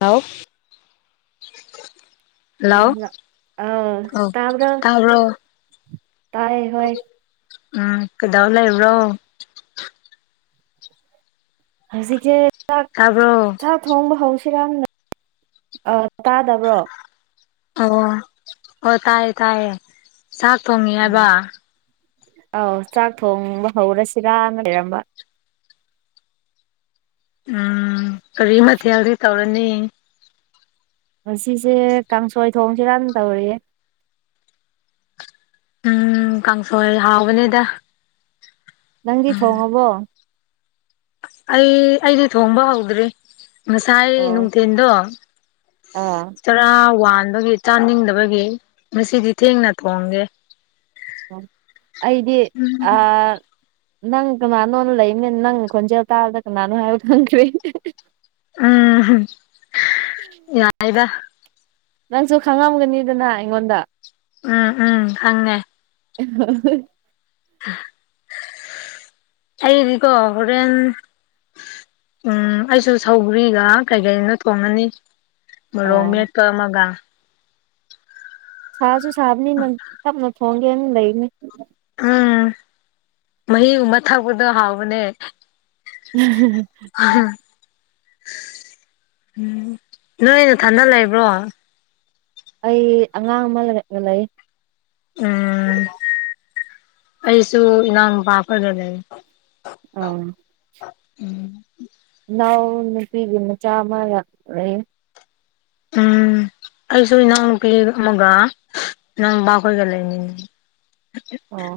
ꯂꯥꯎ ꯑ ꯇꯕꯔꯣ ꯇꯥꯕ꯭ꯔꯣ ꯇꯥꯏ ꯍꯣꯏ ꯎꯝ ꯀꯗꯧ ꯂꯩꯕꯔꯣ ꯍꯧꯖꯤꯛ ꯆꯥꯛ ꯇꯥꯕ꯭ꯔꯣ ꯆꯥꯛ ꯊꯣꯡꯕ ꯍꯧꯁꯤꯔ ꯇꯥꯗꯕ꯭ꯔꯣ ꯑꯣ ꯑꯣ ꯇꯥꯏꯌꯦ ꯇꯥꯏꯌꯦ ꯆꯥꯛ ꯊꯣꯡꯉꯦ ꯍꯥꯏꯕ ꯎꯝ ꯑꯧ ꯆꯥꯛ ꯊꯣꯡꯕ ꯍꯧꯔꯁꯤꯔꯅ ꯂꯩꯔꯝꯕ ꯎꯝ ꯀꯔꯤ ꯃꯊꯦꯜꯗꯤ ꯇꯧꯔꯅꯤ ꯑꯁꯤꯁꯦ ꯀꯥꯡꯁꯣꯏ ꯊꯣꯡꯁꯤꯔꯥꯟ ꯇꯧꯔꯤꯑ ꯎꯝ ꯀꯥꯡꯁꯣꯏ ꯍꯥꯎꯕꯅꯦꯗ ꯅꯪꯒꯤ ꯊꯣꯡꯉꯕꯣ ꯑꯩ ꯑꯩꯗꯤ ꯊꯣꯡꯕ ꯍꯧꯗ꯭ꯔꯤ ꯉꯁꯥꯏ ꯑꯣ ꯅꯨꯡꯊꯤꯟꯗꯣ ꯑꯥ ꯇꯔꯥ ꯋꯥꯟꯕꯒꯤ ꯆꯥꯅꯤꯡꯗꯕꯒꯤ ꯉꯁꯤꯗꯤ ꯊꯦꯡꯅ ꯊꯣꯡꯒꯦ ꯑꯩꯗꯤ ꯑ ꯅꯪ ꯀꯅꯥꯅꯣꯅ ꯂꯩꯕꯅꯤꯅ ꯅꯪ ꯈꯣꯟꯖꯦꯜ ꯇꯥꯕꯗ ꯀꯅꯥꯅꯣ ꯍꯥꯏꯕ ꯈꯪꯗꯦ ꯎꯝ ꯌꯥꯏꯗ ꯅꯪꯁꯨ ꯈꯪꯉꯝꯒꯅꯤꯗꯅ ꯑꯩꯉꯣꯟꯗ ꯎꯝ ꯎꯝ ꯈꯪꯉꯦ [unintelligible] ꯑꯩꯗꯤꯀꯣ ꯍꯣꯔꯦꯟ ꯎꯝ ꯑꯩꯁꯨ ꯁꯧꯒ꯭ꯔꯤꯒ ꯀꯩ ꯀꯩꯅꯣ ꯊꯣꯡꯉꯅꯤ ꯃꯣꯔꯣ ꯑꯣ ꯃꯦꯠꯄ ꯑꯃꯒ ꯁꯥꯁꯨ ꯁꯥꯕꯅꯤ ꯅꯪ ꯇꯞꯅ ꯊꯣꯡꯒꯦꯅ ꯂꯩꯅꯤ ꯎꯝ ꯃꯍꯤꯒꯨꯝꯕ ꯊꯛꯄꯗꯣ ꯍꯥꯎꯕꯅꯦ [unintelligible] ꯎꯝ ꯅꯣꯏ ꯅꯊꯥꯗ ꯂꯩꯕ꯭ꯔꯣ ꯑꯩ ꯑꯉꯥꯡ ꯑꯃ ꯂꯩꯔꯛꯅ ꯂꯩ ꯎꯝ ꯑꯩꯁꯨ ꯏꯅꯥꯄꯥꯈꯗ ꯂꯩ ꯑꯣ ꯎꯝ ꯏꯅꯥꯎ ꯅꯨꯄꯤꯒꯤ ꯃꯆꯥ ꯑꯃ ꯂꯩ ꯎꯝ ꯑꯩꯁꯨ ꯏꯅꯥꯎꯅꯨꯄꯤ ꯑꯃꯒ ꯏꯅꯥꯎꯅꯨꯄꯥ ꯈꯣꯏꯒ ꯂꯩꯃꯤꯅꯦ [unintelligible] ꯑꯣ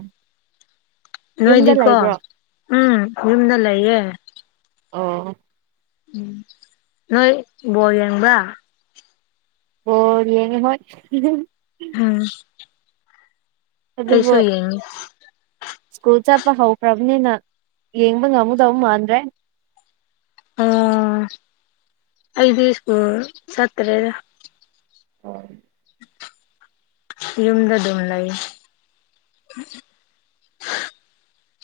ꯌꯨꯝꯗ ꯅꯣꯏꯗꯤꯀꯣ ꯂꯩꯕ꯭ꯔꯣ ꯎꯝ ꯌꯨꯝꯗ ꯂꯩꯌꯦ ꯑꯣ ꯎꯝ ꯅꯣꯏ ꯕꯣꯜ ꯌꯦꯡꯕ꯭ꯔ ꯕꯣꯜ ꯌꯦꯡꯉꯦ ꯍꯣꯏ [unintelligible] ꯑꯩꯁꯨ ꯑꯗꯨꯕꯨ ꯌꯦꯡꯉꯤ ꯁ꯭ꯀꯨꯜ ꯆꯠꯄ ꯍꯧꯈ꯭ꯔꯕꯅꯤꯅ ꯌꯦꯡꯕ ꯉꯝꯃꯨꯗꯧ ꯃꯥꯟꯗ꯭ꯔꯦ ꯑꯣ ꯑꯩꯗꯤ ꯁ꯭ꯀꯨꯜ ꯆꯠꯇꯔꯦꯗ [unintelligible] ꯌꯨꯝꯗ ꯗꯨꯝ ꯂꯩ [unintelligible]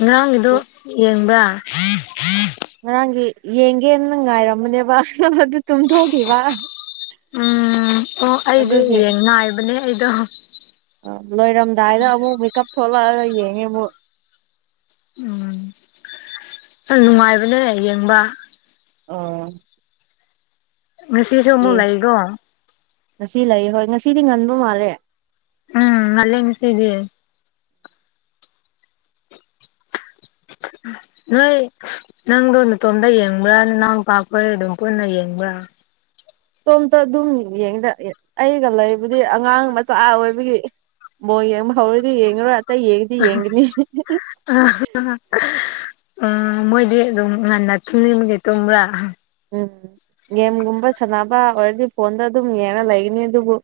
ꯉꯔꯥꯡꯒꯤꯗꯣ ꯌꯦꯡꯕ꯭ꯔꯥ ꯉꯔꯥꯡꯒꯤ ꯌꯦꯡꯒꯦꯅ ꯉꯥꯏꯔꯝꯕꯅꯦꯕ ꯑꯗꯨ ꯇꯨꯝꯊꯣꯛꯈꯤꯕ ꯎꯝ ꯑꯣ ꯑꯩꯗꯤ ꯑꯗꯨꯒꯤ ꯌꯦꯡ ꯉꯥꯏꯕꯅꯦ ꯑꯩꯗꯣ ꯂꯣꯏꯔꯝꯗꯥꯏꯗ ꯑꯃꯨꯛ ꯃꯤꯀꯞ ꯊꯣꯛꯂꯛꯑꯒ ꯌꯦꯡꯉꯦ ꯑꯃꯨꯛ ꯎꯝ ꯍꯩ ꯅꯨꯡꯉꯥꯏꯕꯅꯦ ꯌꯦꯡꯕ ꯑ ꯉꯁꯤꯁꯨ ꯑꯃꯨꯛ ꯂꯩꯒꯣ ꯉꯁꯤ ꯂꯩ ꯍꯣꯏ ꯉꯁꯤꯗꯤ ꯉꯟꯕ ꯃꯥꯜꯂꯦ ꯎꯝ ꯉꯜꯂꯦ ꯉꯁꯤꯗꯤ ꯂꯩ ꯅꯪꯗꯣ ꯅꯇꯣꯝꯇ ꯌꯦꯡꯕ꯭ꯔꯥ ꯅꯅꯥꯎ ꯅꯨꯄꯥꯈꯣꯏꯒ ꯑꯗꯨꯝ ꯄꯨꯟꯅ ꯌꯦꯡꯕ꯭ꯔꯥ ꯏꯇꯣꯝꯇ ꯑꯗꯨꯝ ꯌꯦꯡꯗ ꯑꯩꯒ ꯂꯩꯕꯨꯗꯤ ꯑꯉꯥꯡ ꯃꯆꯥ ꯑꯣꯏꯕꯒꯤ ꯕꯣꯜ ꯌꯦꯕ ꯍꯧꯔꯗꯤ ꯌꯦꯉꯔꯣꯏ ꯑꯇꯩ ꯌꯦꯡꯗꯤ ꯌꯦꯡꯒꯅꯤ ꯑ ꯎꯝ ꯃꯣꯏꯗꯤ ꯑꯗꯨꯝ ꯉꯟꯅ ꯊꯨꯝꯅꯤꯡꯕꯒꯤ ꯇꯨꯝꯕ꯭ꯔꯥ ꯎꯝ ꯒꯦꯝꯒꯨꯝꯕ ꯁꯥꯟꯅꯕ ꯑꯣꯏꯔꯗꯤ ꯐꯣꯟꯗ ꯑꯗꯨꯝ ꯌꯦꯡꯉ ꯂꯩꯒꯅꯤ ꯑꯗꯨꯕꯨ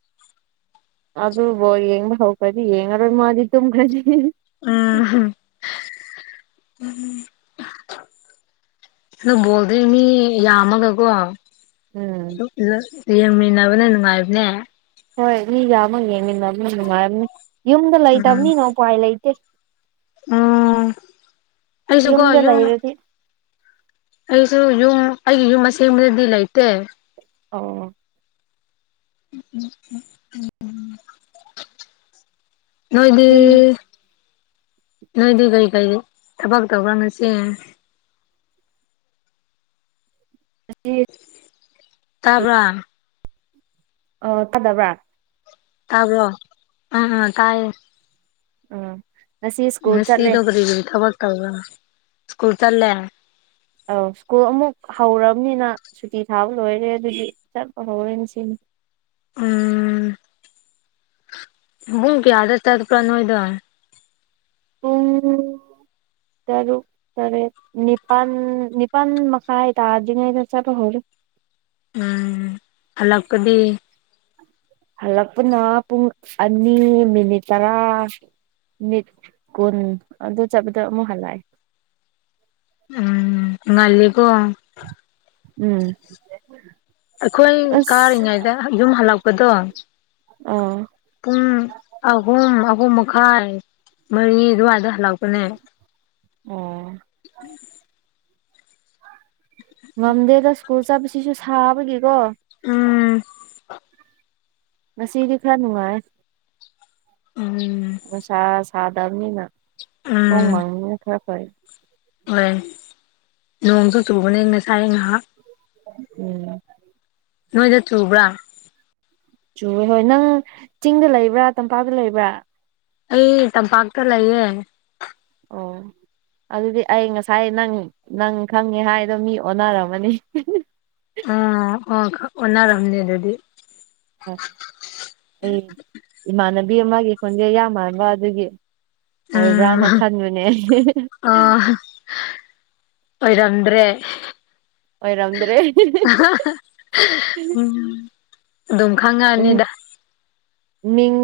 ꯑꯗꯨ ꯕꯣꯜ ꯌꯦꯡꯕ ꯍꯧꯈ꯭ꯔꯗꯤ ꯌꯦꯡꯉꯔꯣꯏ ꯃꯥꯗꯤ ꯇꯨꯝꯈ꯭ꯔꯅꯤ ꯎꯝ ꯑꯗꯣ ꯕꯣꯜꯗꯤ ꯃꯤ ꯌꯥꯝꯃꯒꯀꯣ ꯎꯝ ꯌꯦꯡꯃꯤꯟꯅꯕꯅ ꯅꯨꯡꯉꯥꯏꯕꯅꯦ ꯍꯣꯏ ꯃꯤ ꯌꯥꯝꯃꯒ ꯌꯦꯡꯃꯤꯟꯅꯕꯅ ꯅꯨꯡꯉꯥꯏꯔꯝꯅꯤ ꯌꯨꯝꯗ ꯂꯩꯇꯕꯅꯤꯅ ꯎꯄꯥꯏ ꯂꯩꯇꯦ ꯎꯝ ꯑꯩꯁꯨ ꯀꯣ ꯌꯨꯝꯗ ꯌꯨꯝ ꯂꯩꯔꯗꯤ ꯑꯩꯁꯨ ꯌꯨꯝ ꯑꯩꯒꯤ ꯌꯨꯝ ꯑꯁꯦꯡꯕꯗꯗꯤ ꯂꯩꯇꯦ ꯑꯧ ꯅꯣꯏꯗꯤ ꯌꯨꯝ ꯅꯣꯏꯗꯤ ꯀꯔꯤ ꯀꯔꯤ ꯊꯕꯛ ꯇꯧ꯭ꯔ ꯉꯁꯤ ꯉꯁꯤ ꯇꯥꯕꯔ ꯑ ꯇꯥꯗꯕ꯭ꯔꯥ ꯇꯥꯕꯔꯣ ꯑ ꯑ ꯇꯥꯏꯌꯦ ꯎꯝ ꯉꯁꯤ ꯁ꯭ꯀꯨꯜ ꯆꯠꯂꯦ ꯉꯁꯤꯗꯣ ꯀꯔꯤ ꯀꯔꯤ ꯊꯕꯛ ꯇꯧꯒ ꯁ꯭ꯀꯨꯜ ꯆꯠꯂꯦ ꯑꯧ ꯁ꯭ꯀꯨꯜ ꯑꯃꯨꯛ ꯍꯧꯔꯕꯅꯤꯅ ꯁꯨꯇꯤ ꯊꯥꯕ ꯂꯣꯏꯔꯦ ꯑꯗꯨꯗꯤ ꯆꯠꯄ ꯍꯧꯔꯦꯅꯦ ꯉꯁꯤ ꯅꯤ ꯎꯝ ꯄꯨꯡ ꯀꯌꯥꯗ ꯆꯠꯄ꯭ꯔꯥ ꯅꯣꯏꯗꯣ ꯄꯨꯡ ꯇꯔꯨꯛ ꯇꯔꯦ ꯅꯤꯄꯥꯟ ꯅꯤꯄꯥꯟ ꯃꯈꯥꯏ ꯇꯥꯗ꯭ꯔꯤ ꯉꯩꯗ ꯆꯠꯄ ꯍꯧꯔꯦ ꯎꯝ ꯍꯜꯂꯛꯄꯗꯤ ꯍꯜꯂꯛꯄꯅ ꯄꯨꯡ ꯑꯅꯤ ꯃꯤꯅꯤꯠ ꯇꯔꯥ ꯅꯤꯠ ꯀꯨꯟ ꯑꯗꯨ ꯆꯠꯄꯗ ꯑꯃꯨꯛ ꯍꯜꯂꯛꯑꯦ ꯎꯝ ꯉꯜꯂꯤꯀꯣ ꯎꯝ ꯑꯩꯈꯣꯏ ꯑꯁ ꯀꯥꯔꯤꯉꯩꯗ ꯌꯨꯝ ꯍꯜꯂꯛꯄꯗꯣ ꯄꯨꯡ ꯑꯍꯨꯝ ꯑꯍꯨꯝ ꯃꯛ ꯈꯥꯏ ꯃꯔꯤ ꯑꯗꯨꯋꯥꯏꯗ ꯍꯜꯂꯛꯄꯅꯦ ꯑꯣ [inaudible] ꯉꯝꯗꯦꯗ ꯁ꯭ꯀꯨꯜ ꯆꯠꯄꯕꯁꯤꯁꯨ ꯁꯥꯕꯒꯤꯀꯣ ꯎꯝ ꯉꯁꯤꯗꯤ ꯈꯔ ꯅꯨꯡꯉꯥꯏ ꯎꯝ ꯅꯨꯡꯁꯥ ꯁꯥꯗꯕꯅꯤꯅ ꯅꯣꯡ ꯎꯝ ꯃꯪꯅꯤꯅ ꯈꯔ ꯐꯩ ꯍꯣꯏ ꯅꯣꯡꯁꯨ ꯆꯨꯕꯅꯦ ꯉꯁꯥꯏ ꯉꯥꯏꯍꯥꯛ ꯎꯝ ꯅꯣꯏꯗ ꯆꯨꯕ꯭ꯔꯥ ꯆꯨꯔꯦ ꯍꯣꯏ ꯅꯪ ꯆꯤꯡꯗ ꯂꯩꯕ꯭ꯔꯥ ꯇꯝꯄꯥꯛꯇ ꯂꯩꯕ꯭ꯔꯥ ꯑꯩ ꯇꯝꯄꯥꯛꯇ ꯂꯩꯌꯦ ꯑꯣ ꯑꯗꯨꯗꯤ ꯑꯩ ꯉꯁꯥꯏ ꯅꯪ ꯅꯪ ꯈꯪꯉꯦ ꯍꯥꯏꯗꯣ ꯃꯤ ꯑꯣꯟꯅꯔꯝꯃꯅꯤ ꯎꯝ ꯑꯣ ꯑꯣꯟꯅꯔꯝꯅꯦ ꯑꯗꯨꯗꯤ ꯑꯩ ꯏꯃꯥꯟꯅꯕꯤ ꯑꯃꯒꯤ ꯈꯣꯟꯖꯦ ꯌꯥꯝ ꯃꯥꯟꯕ ꯑꯗꯨꯒꯤ ꯑꯣꯏꯕ꯭ꯔꯥꯅ ꯎꯝ ꯈꯟꯕꯅꯦ ꯑ ꯑꯣꯏꯔꯝꯗ꯭ꯔꯦ ꯑꯣꯏꯔꯝꯗ꯭ꯔꯦ ꯎꯝ ꯑꯗꯨꯝ ꯈꯪꯉꯑꯅꯤꯗ ꯃꯤꯡ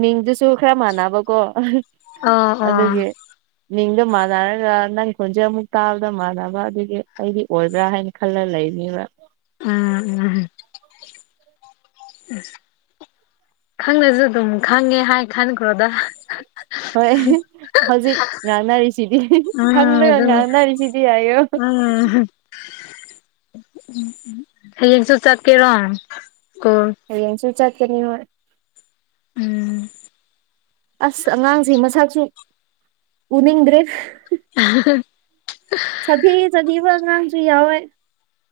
ꯃꯤꯡꯗꯨꯁꯨ ꯈꯔ ꯃꯥꯟꯅꯕꯀꯣ ꯑꯣ ꯑꯣ ꯑꯗꯨꯒꯤ ꯃꯤꯡꯗ ꯃꯥꯟꯅꯔꯒ ꯅꯪ ꯈꯣꯟꯖꯦꯜ ꯑꯃꯨꯛ ꯇꯥꯕꯗ ꯃꯥꯟꯅꯕ ꯑꯗꯨꯒꯤ ꯑꯩꯗꯤ ꯑꯣꯏꯕ꯭ꯔꯥ ꯍꯥꯏ ꯈꯜꯂ ꯂꯩꯅꯤꯕ ꯎꯝ ꯎꯝ ꯈꯪꯗꯁꯨ ꯑꯗꯨꯝ ꯈꯪꯉꯦ ꯍꯥꯏ ꯈꯟꯈ꯭ꯔꯣꯗ ꯍꯣꯏ ꯍꯧꯖꯤꯛ ꯉꯥꯡꯅꯔꯤꯁꯤꯗꯤ ꯎꯝ ꯈꯪꯂꯒ ꯑꯗꯨꯅꯦ ꯉꯥꯡꯅꯔꯤꯁꯤꯗꯤ ꯍꯥꯏꯌꯣ ꯎꯝ ꯎ ꯍꯌꯦꯡꯁꯨ ꯆꯠꯀꯦꯔꯣ ꯁ꯭ꯀꯨꯜ ꯍꯌꯦꯡꯁꯨꯨ ꯆꯠꯀꯅꯤ ꯍꯣꯏ ꯎꯝ ꯑꯁ ꯑꯉꯥꯡꯁꯦ ꯃꯁꯥꯁꯨ ꯎꯅꯤꯡꯗ꯭ꯔꯤ [unintelligible] ꯁꯗꯤ ꯁꯗꯤꯕ ꯑꯉꯥꯡꯁꯨ ꯌꯧꯋꯦ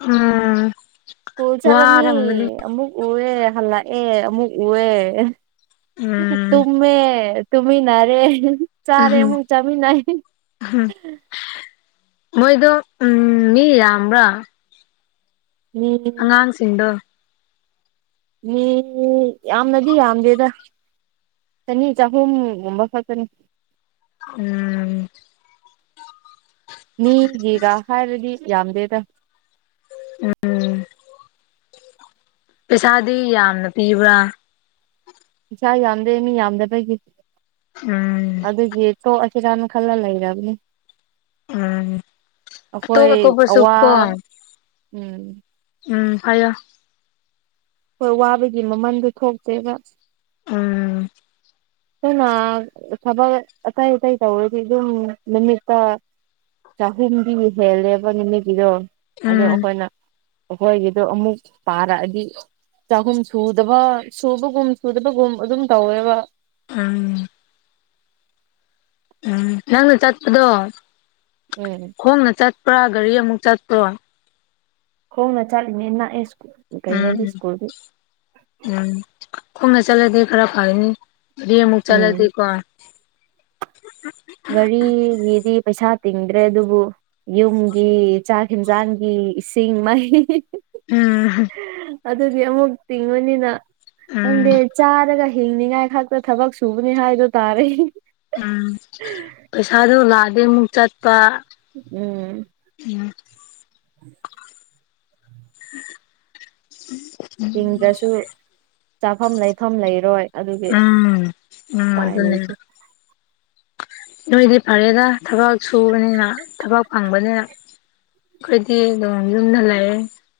ꯎꯝ ꯁ꯭ꯀꯨꯜ ꯆꯂꯅꯤ ꯋꯥꯔꯝꯒꯅꯤ ꯑꯃꯨꯛ ꯎꯋꯦ ꯍꯜꯂꯛꯑꯦ ꯑꯃꯨꯛ ꯎꯋꯦ ꯎꯝ ꯇꯨꯝꯃꯦ ꯇꯨꯃꯤꯟꯅꯔꯦ ꯆꯥꯔꯦ ꯑꯃꯨꯛ ꯆꯥꯃꯤꯟꯅꯩ ꯃꯣꯏꯗꯣ ꯎꯝ ꯃꯤ ꯌꯥꯝꯕꯔ ꯃꯤ ꯑꯉꯥꯡꯁꯤꯡꯗꯣ ꯃꯤ ꯌꯥꯝꯅꯗꯤ ꯌꯥꯝꯗꯦꯗ ꯆꯅꯤ ꯆꯍꯨꯝꯒꯨꯝꯕ ꯈꯛꯇꯅꯤ ꯎꯝ ꯎꯝ ꯃꯤꯒꯤꯒ ꯍꯥꯏꯔꯗꯤ ꯌꯥꯝꯗꯦꯗ ꯎꯝ ꯄꯩꯁꯥꯗꯤ ꯌꯥꯝꯅ ꯄꯤꯕ꯭ꯔꯥ ꯏꯆꯥ ꯌꯥꯝꯗꯦ ꯃꯤ ꯌꯥꯝꯗꯕꯒꯤ ꯎꯝ ꯑꯗꯨꯒꯤ ꯇꯣ ꯑꯁꯤ ꯔꯅ ꯈꯂ ꯂꯩꯔꯕꯅꯤ ꯎꯝ ꯑꯇꯣꯞ ꯑꯩꯈꯣꯏ ꯑꯇꯣꯞꯄꯁꯨ ꯑꯋꯥ ꯀꯣ ꯎꯝ ꯎꯝ ꯍꯥꯏꯌ‌ꯣ ꯍꯣꯏ ꯋꯥꯕꯒꯤ ꯃꯃꯟꯗꯨ ꯊꯣꯛꯇꯦꯕ ꯎꯝ ꯑꯗꯨꯅ ꯊꯕꯛ ꯑꯇꯩ ꯑꯇꯩ ꯇꯧꯔꯗꯤ ꯑꯗꯨꯝ ꯅꯨꯃꯤꯠꯇ ꯆꯍꯨꯝꯗꯤꯕꯨ ꯍꯦꯜꯂꯦꯕ ꯅꯨꯃꯤꯠꯀꯤꯗꯣ ꯑꯗꯨ ꯎꯝ ꯑꯩꯈꯣꯏꯅ ꯑꯩꯈꯣꯏꯒꯤꯗꯣ ꯑꯃꯨꯛ ꯄꯥꯔꯛꯑꯗꯤ ꯆꯍꯨꯝ ꯁꯨꯗꯕ ꯁꯨꯕꯒꯨꯝ ꯁꯨꯗꯕꯒꯨꯝ ꯑꯗꯨꯝ ꯇꯧꯋꯦꯕ ꯎꯝ ꯎꯝ ꯅꯪꯅ ꯆꯠꯄꯗꯣ ꯎꯝ ꯈꯣꯡꯅ ꯆꯠꯄ꯭ꯔꯥ ꯒꯥꯔꯤ ꯑꯃꯨꯛ ꯆꯠꯄ꯭ꯔꯣ ꯈ‌ꯣꯡꯅ ꯆꯠꯂꯤꯅꯦ ꯅꯛꯑꯦ ꯁ꯭ꯀꯨꯜ ꯀꯩꯅꯣꯗꯤ ꯎꯝ ꯁ꯭ꯀꯨꯜꯗꯤ ꯎꯝ ꯈꯣꯡꯅ ꯆꯠꯂꯗꯤ ꯈꯔ ꯐꯅꯤ ꯁꯤꯗꯩ ꯑꯃꯨꯛ ꯎꯝ ꯆꯠꯂꯗꯤꯀꯣ ꯒꯥꯔꯤꯒꯤꯗꯤ ꯄꯩꯁꯥ ꯇꯤꯡꯗ꯭ꯔꯦ ꯑꯗꯨꯕꯨ ꯌꯨꯝꯒꯤ ꯆꯥꯛ ꯍꯦꯟꯖꯥꯡꯒꯤ ꯏꯁꯤꯡ ꯃꯩ ꯎꯝ ꯑꯗꯨꯗꯤ ꯑꯃꯨꯛ ꯇꯤꯡꯉꯨꯅꯤꯅ ꯎꯝ ꯈꯪꯗꯦ ꯆꯥꯔꯒ ꯍꯤꯡꯅꯤꯉꯥꯏ ꯈꯛꯇ ꯊꯕꯛ ꯁꯨꯕꯅꯤ ꯍꯥꯏꯗꯣ ꯇꯥꯔ‌ꯦ ꯎꯝ ꯄꯩꯁꯥꯗꯨ ꯂꯥꯛꯑꯗꯤ ꯑꯃꯨꯛ ꯆꯠꯄ ꯎꯝ ꯌꯥ [inaudible] ꯎ [inaudible] ꯇꯤꯡꯗ꯭ꯔꯁꯨ ꯆꯥꯐꯝ ꯂꯩꯐꯝ ꯂꯩꯔꯣꯏ ꯑꯗꯨꯒꯤ ꯎꯝ ꯎꯝ ꯎꯄꯥꯏ ꯑꯗꯨꯅꯤ [unintelligible] ꯅꯣꯏꯗꯤ ꯐꯔꯦꯗ ꯊꯕꯛ ꯁꯨꯕꯅꯤꯅ ꯊꯕꯛ ꯐꯪꯕꯅꯤꯅ ꯑꯩꯈꯣꯏꯗꯤ ꯑꯗꯨ ꯌꯨꯝꯗ ꯂꯩꯑꯦ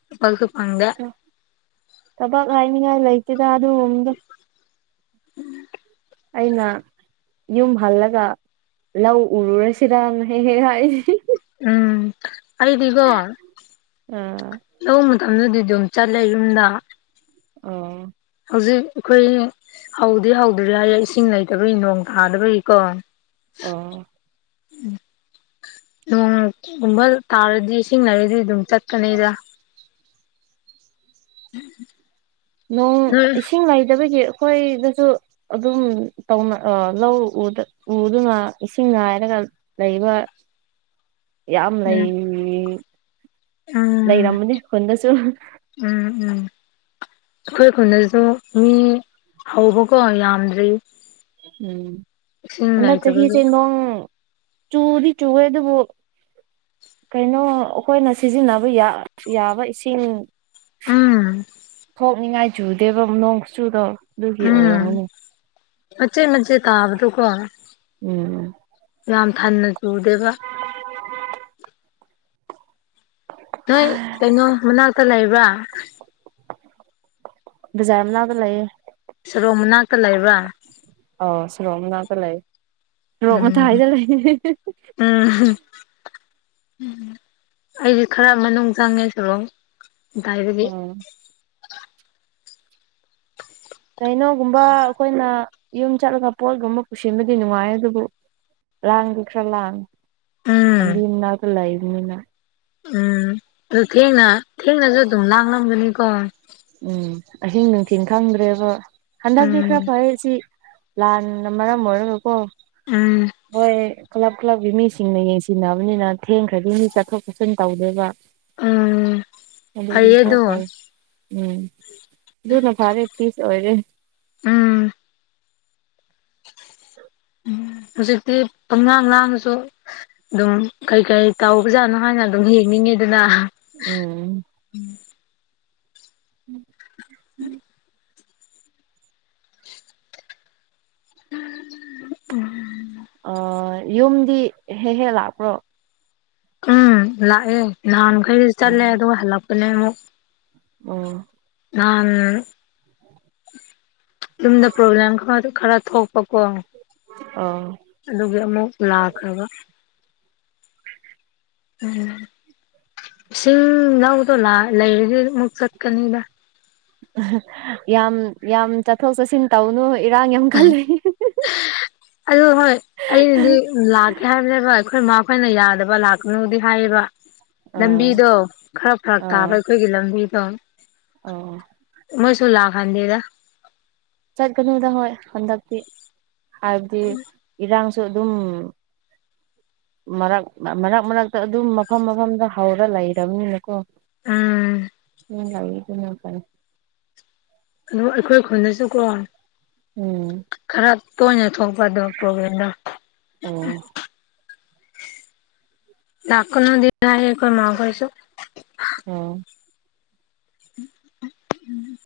ꯊꯕꯛꯁꯨ ꯐꯪꯗꯦ ꯇꯕ [unintelligible] ꯀꯥꯏꯅꯤꯒꯥꯏ ꯂꯩꯇꯗ ꯑꯗꯨ ꯒꯨꯝꯗꯤ ꯎꯝ [inaudible] ꯑꯩꯅ ꯌꯨꯝ ꯍꯜꯂꯒ ꯂꯧ ꯎꯔꯨꯔꯁꯤꯔꯅ ꯍꯦꯛ ꯍꯦꯛ ꯍꯥꯏꯁꯤ ꯎꯝ ꯑꯩꯗꯤꯀ‌ꯣ ꯑ ꯂꯧꯕ ꯃꯇꯝꯗꯗꯤ ꯑꯗꯨꯝ ꯆꯠꯂꯦ ꯌꯨꯝꯗ ꯑꯣ ꯍꯧꯖꯤꯛ ꯑꯩꯈꯣꯏ ꯍꯧꯗꯤ ꯍꯧꯗ꯭ꯔꯤ ꯍꯥꯏꯌꯦ ꯏꯁꯤꯡ ꯂꯩꯇꯕꯒꯤ ꯅꯣꯡ ꯇꯥꯗꯕꯒꯤꯀꯣ ꯑꯣ [unintelligible] ꯅꯣꯡꯒꯨꯝꯕ ꯇꯥꯔꯗꯤ ꯏꯁꯤꯡ ꯂꯩꯔꯗꯤ ꯑꯗꯨꯝ ꯆꯠꯀꯅꯤꯗ ꯎꯝ ꯅꯣꯡ ꯏꯁꯤꯡ ꯂꯩꯇꯕꯒꯤ ꯑꯩꯈꯣꯏꯗꯁꯨ ꯑꯗꯨꯝ ꯇꯧꯅ ꯂꯧ ꯎꯗꯨꯅ ꯏꯁꯤꯡ ꯉꯥꯏꯔꯒ ꯂꯩꯕ ꯌꯥꯝ ꯎꯝ ꯂꯩꯔꯤ ꯎꯝ ꯂꯩꯔꯃꯅꯦ ꯈꯨꯟꯗꯁꯨ ꯎꯝ ꯎꯝ ꯑꯩꯈꯣꯏ ꯈꯨꯟꯗꯁꯨ ꯃꯤ ꯍꯧꯕꯀꯣ ꯌꯥꯝꯗ꯭ꯔꯤ ꯎꯝ ꯏꯁꯤꯡ ꯍꯟꯗꯛ ꯆꯍꯤꯁꯦ ꯂꯩꯇꯕꯒꯤ ꯅꯣꯡ ꯆꯨꯗꯤ ꯆꯨꯒꯦ ꯑꯗꯨꯕꯨ ꯀꯩꯅꯣ ꯑꯩꯈꯣꯏꯅ ꯁꯤꯖꯤꯟꯅꯕ ꯌꯥꯕ ꯏꯁꯤꯡ ꯎꯝ ꯀꯣꯛꯅꯤꯡꯉꯥꯏ ꯆꯨꯗꯦꯕ ꯅꯣꯡ ꯆꯨꯗꯣ ꯑꯗꯨꯒꯤ ꯎꯝ ꯑꯣꯏꯔꯝꯃꯨꯅꯦ ꯃꯆꯦꯠ ꯃꯆꯦꯠ ꯇꯥꯕꯗꯨꯀꯣ ꯎꯝ ꯌꯥꯝ ꯊꯟꯅ ꯆꯨꯗꯦꯕ [unintelligible] ꯅꯣꯏ ꯀꯩꯅꯣ ꯃꯅꯥꯛꯇ ꯂꯩꯕ꯭ꯔꯥ ꯕꯖꯥ ꯃꯅꯥꯗ ꯂꯩꯌꯦ ꯁꯔꯣꯡ ꯃꯅꯥꯛꯇ ꯂꯩꯕ꯭ꯔꯥ ꯑ ꯁꯔꯣꯡꯅꯥꯇ ꯂꯩ ꯁꯔꯣꯡ ꯃ ꯊꯥꯏꯗ ꯂꯩ ꯎꯝ ꯎꯝ ꯑꯩꯗꯤ ꯈꯔ ꯃꯅꯨꯡ ꯆꯪꯉꯦ ꯁꯨꯔꯣꯡ ꯇꯥꯏꯕꯔꯤ ꯎꯝ ꯀꯩꯅꯣꯒꯨꯝꯕ ꯑꯩꯈꯣꯏꯅ ꯌꯨꯝ ꯆꯠꯂꯒ ꯄꯣꯠꯒꯨꯝꯕ ꯄꯨꯁꯤꯟꯕꯗꯤ ꯅꯨꯡꯉꯥꯏ ꯑꯗꯨꯕꯨ ꯂꯥꯡꯗꯤ ꯈꯔ ꯂꯥꯡ ꯎꯝ ꯌꯥꯝꯕꯤ ꯏꯟꯅ ꯀ ꯂ ꯏꯅꯤꯅ ꯎꯝ ꯑꯗꯨ ꯊꯦꯡꯅ ꯊꯦꯡꯅꯁꯨ ꯑꯗꯨꯝ ꯂꯥꯡꯂꯝꯒꯅꯤꯀꯣ ꯎꯝ ꯑꯍꯤꯡ ꯅꯨꯡꯊꯤꯜ ꯈꯪꯗ꯭ꯔꯦꯕ ꯍꯟꯗꯛꯇꯤ ꯎꯝ ꯈꯔ ꯐꯩ ꯁꯤ ꯂꯥꯟꯅ ꯃꯔꯝ ꯑꯣꯏꯔꯒꯀꯣ ꯎꯝ ꯍꯣꯏ ꯀ꯭ꯂꯕ ꯀ꯭ꯂꯞꯀꯤ ꯃꯤꯁꯤꯡꯅ ꯌꯦꯡꯁꯤꯟꯅꯕꯅꯤꯅ ꯊꯦꯡꯈ꯭ꯔꯗꯤ ꯃꯤ ꯆꯠꯊꯣꯛ ꯆꯠꯁꯤꯟ ꯇꯧꯗꯕ ꯎꯝ ꯐꯩꯌꯦ ꯑꯗꯨꯇ ꯑꯗꯣ ꯄꯥꯏ ꯎꯝ ꯑꯗꯨꯅ ꯐꯔꯦ ꯐꯤꯁ ꯑꯣꯏꯔꯦ ꯎꯝ ꯍꯧꯖꯤꯛꯇꯤ ꯄꯨꯝꯅꯥꯥꯡ ꯂꯥꯡꯅꯁꯨ ꯑꯗꯨꯝ ꯀꯩ ꯀꯩ ꯇꯧꯕꯖꯥꯠꯅꯣ ꯍꯥꯏꯅ ꯑꯗꯨꯝ ꯌꯦꯡꯅꯤꯡꯉꯤ ꯑꯗꯨꯅ ꯎꯝ [unintelligible] [unintelligible] [unintelligible] ꯑ ꯌꯨꯝꯗꯤ ꯍꯦꯛ ꯍꯦꯛ ꯂꯥꯛꯄ꯭ꯔꯣ ꯎꯝ ꯂꯥꯛꯑꯦ ꯅꯍꯥꯟꯃꯈꯩꯗꯤ ꯆꯠꯂꯦ ꯎꯝ ꯑꯗꯨꯒ ꯍꯜꯂꯛꯄꯅꯦ ꯑꯃꯨꯛ [unintelligible] ꯅꯥꯟ ꯌꯨꯝꯗ ꯄ꯭ꯔꯣꯕ꯭ꯂꯦꯝ ꯈꯔ ꯊꯣꯛꯄꯀꯣ ꯑꯣ ꯑꯗꯨꯒꯤ ꯑꯃꯨꯛ ꯂꯥꯛꯈ꯭ꯔꯕ ꯎꯝ ꯏꯁꯤꯡꯅꯥꯎꯗꯣ ꯂꯩꯔꯗꯤ ꯑꯃꯨꯛ ꯆꯠꯀꯅꯤꯗ ꯌꯥꯝ ꯌꯥꯝ ꯆꯠꯊꯣꯛ ꯆꯠꯁꯤꯟ ꯇꯧꯅꯨ ꯏꯔꯥꯡ ꯌꯥꯝ ꯈꯜꯂ ꯑꯗꯨ ꯍꯣꯏ ꯑꯩꯅꯗꯤ ꯂꯥꯛꯀꯦ ꯍꯥꯏꯕꯅꯦꯕ ꯑꯩꯈꯣꯏ ꯃꯥꯈꯣꯏꯅ ꯌꯥꯗꯕ ꯂꯥꯛꯀꯅꯨꯗꯤ ꯍꯥꯏꯌꯦꯕ ꯑꯥ ꯂꯝꯕꯤꯗꯣ ꯈꯔ ꯐꯔꯛ ꯇꯥꯕ ꯑꯥ ꯑꯩꯈꯣꯏꯒꯤ ꯂꯝꯕꯤꯗꯣ ꯑꯣ ꯃꯣꯏꯁꯨꯨꯂꯥ ꯈꯥꯟꯗꯦꯗ ꯆꯠꯀꯅꯨꯗ ꯍꯣꯏ ꯍꯟꯗꯛꯇꯤ ꯍꯥꯏꯕꯗꯤ ꯏꯔꯥꯡꯁꯨ ꯑꯗꯨꯝ ꯃꯔꯛ ꯃꯔꯛ ꯃꯔꯛꯇ ꯑꯗꯨꯝ ꯃꯐꯝ ꯃꯐꯝꯗ ꯍꯧꯔ ꯂꯩꯔꯕꯅꯤꯅꯀꯣ ꯎꯝ ꯎ ꯂꯩꯗꯨ ꯅ ꯀ ꯑꯗꯣ ꯑꯩꯈꯣꯏ ꯈꯨꯟꯗꯁꯨꯀꯣ ꯎꯝ ꯈꯔ ꯇ ꯅ ꯊꯣꯛꯄꯗ ꯄꯣꯕꯂꯦꯝꯗ ꯑꯣ ꯗꯥꯛ ꯀꯅꯗꯤ ꯊꯦ ꯀꯣꯏ ꯃꯥ ꯀꯁꯨ [unintelligible] [unintelligible]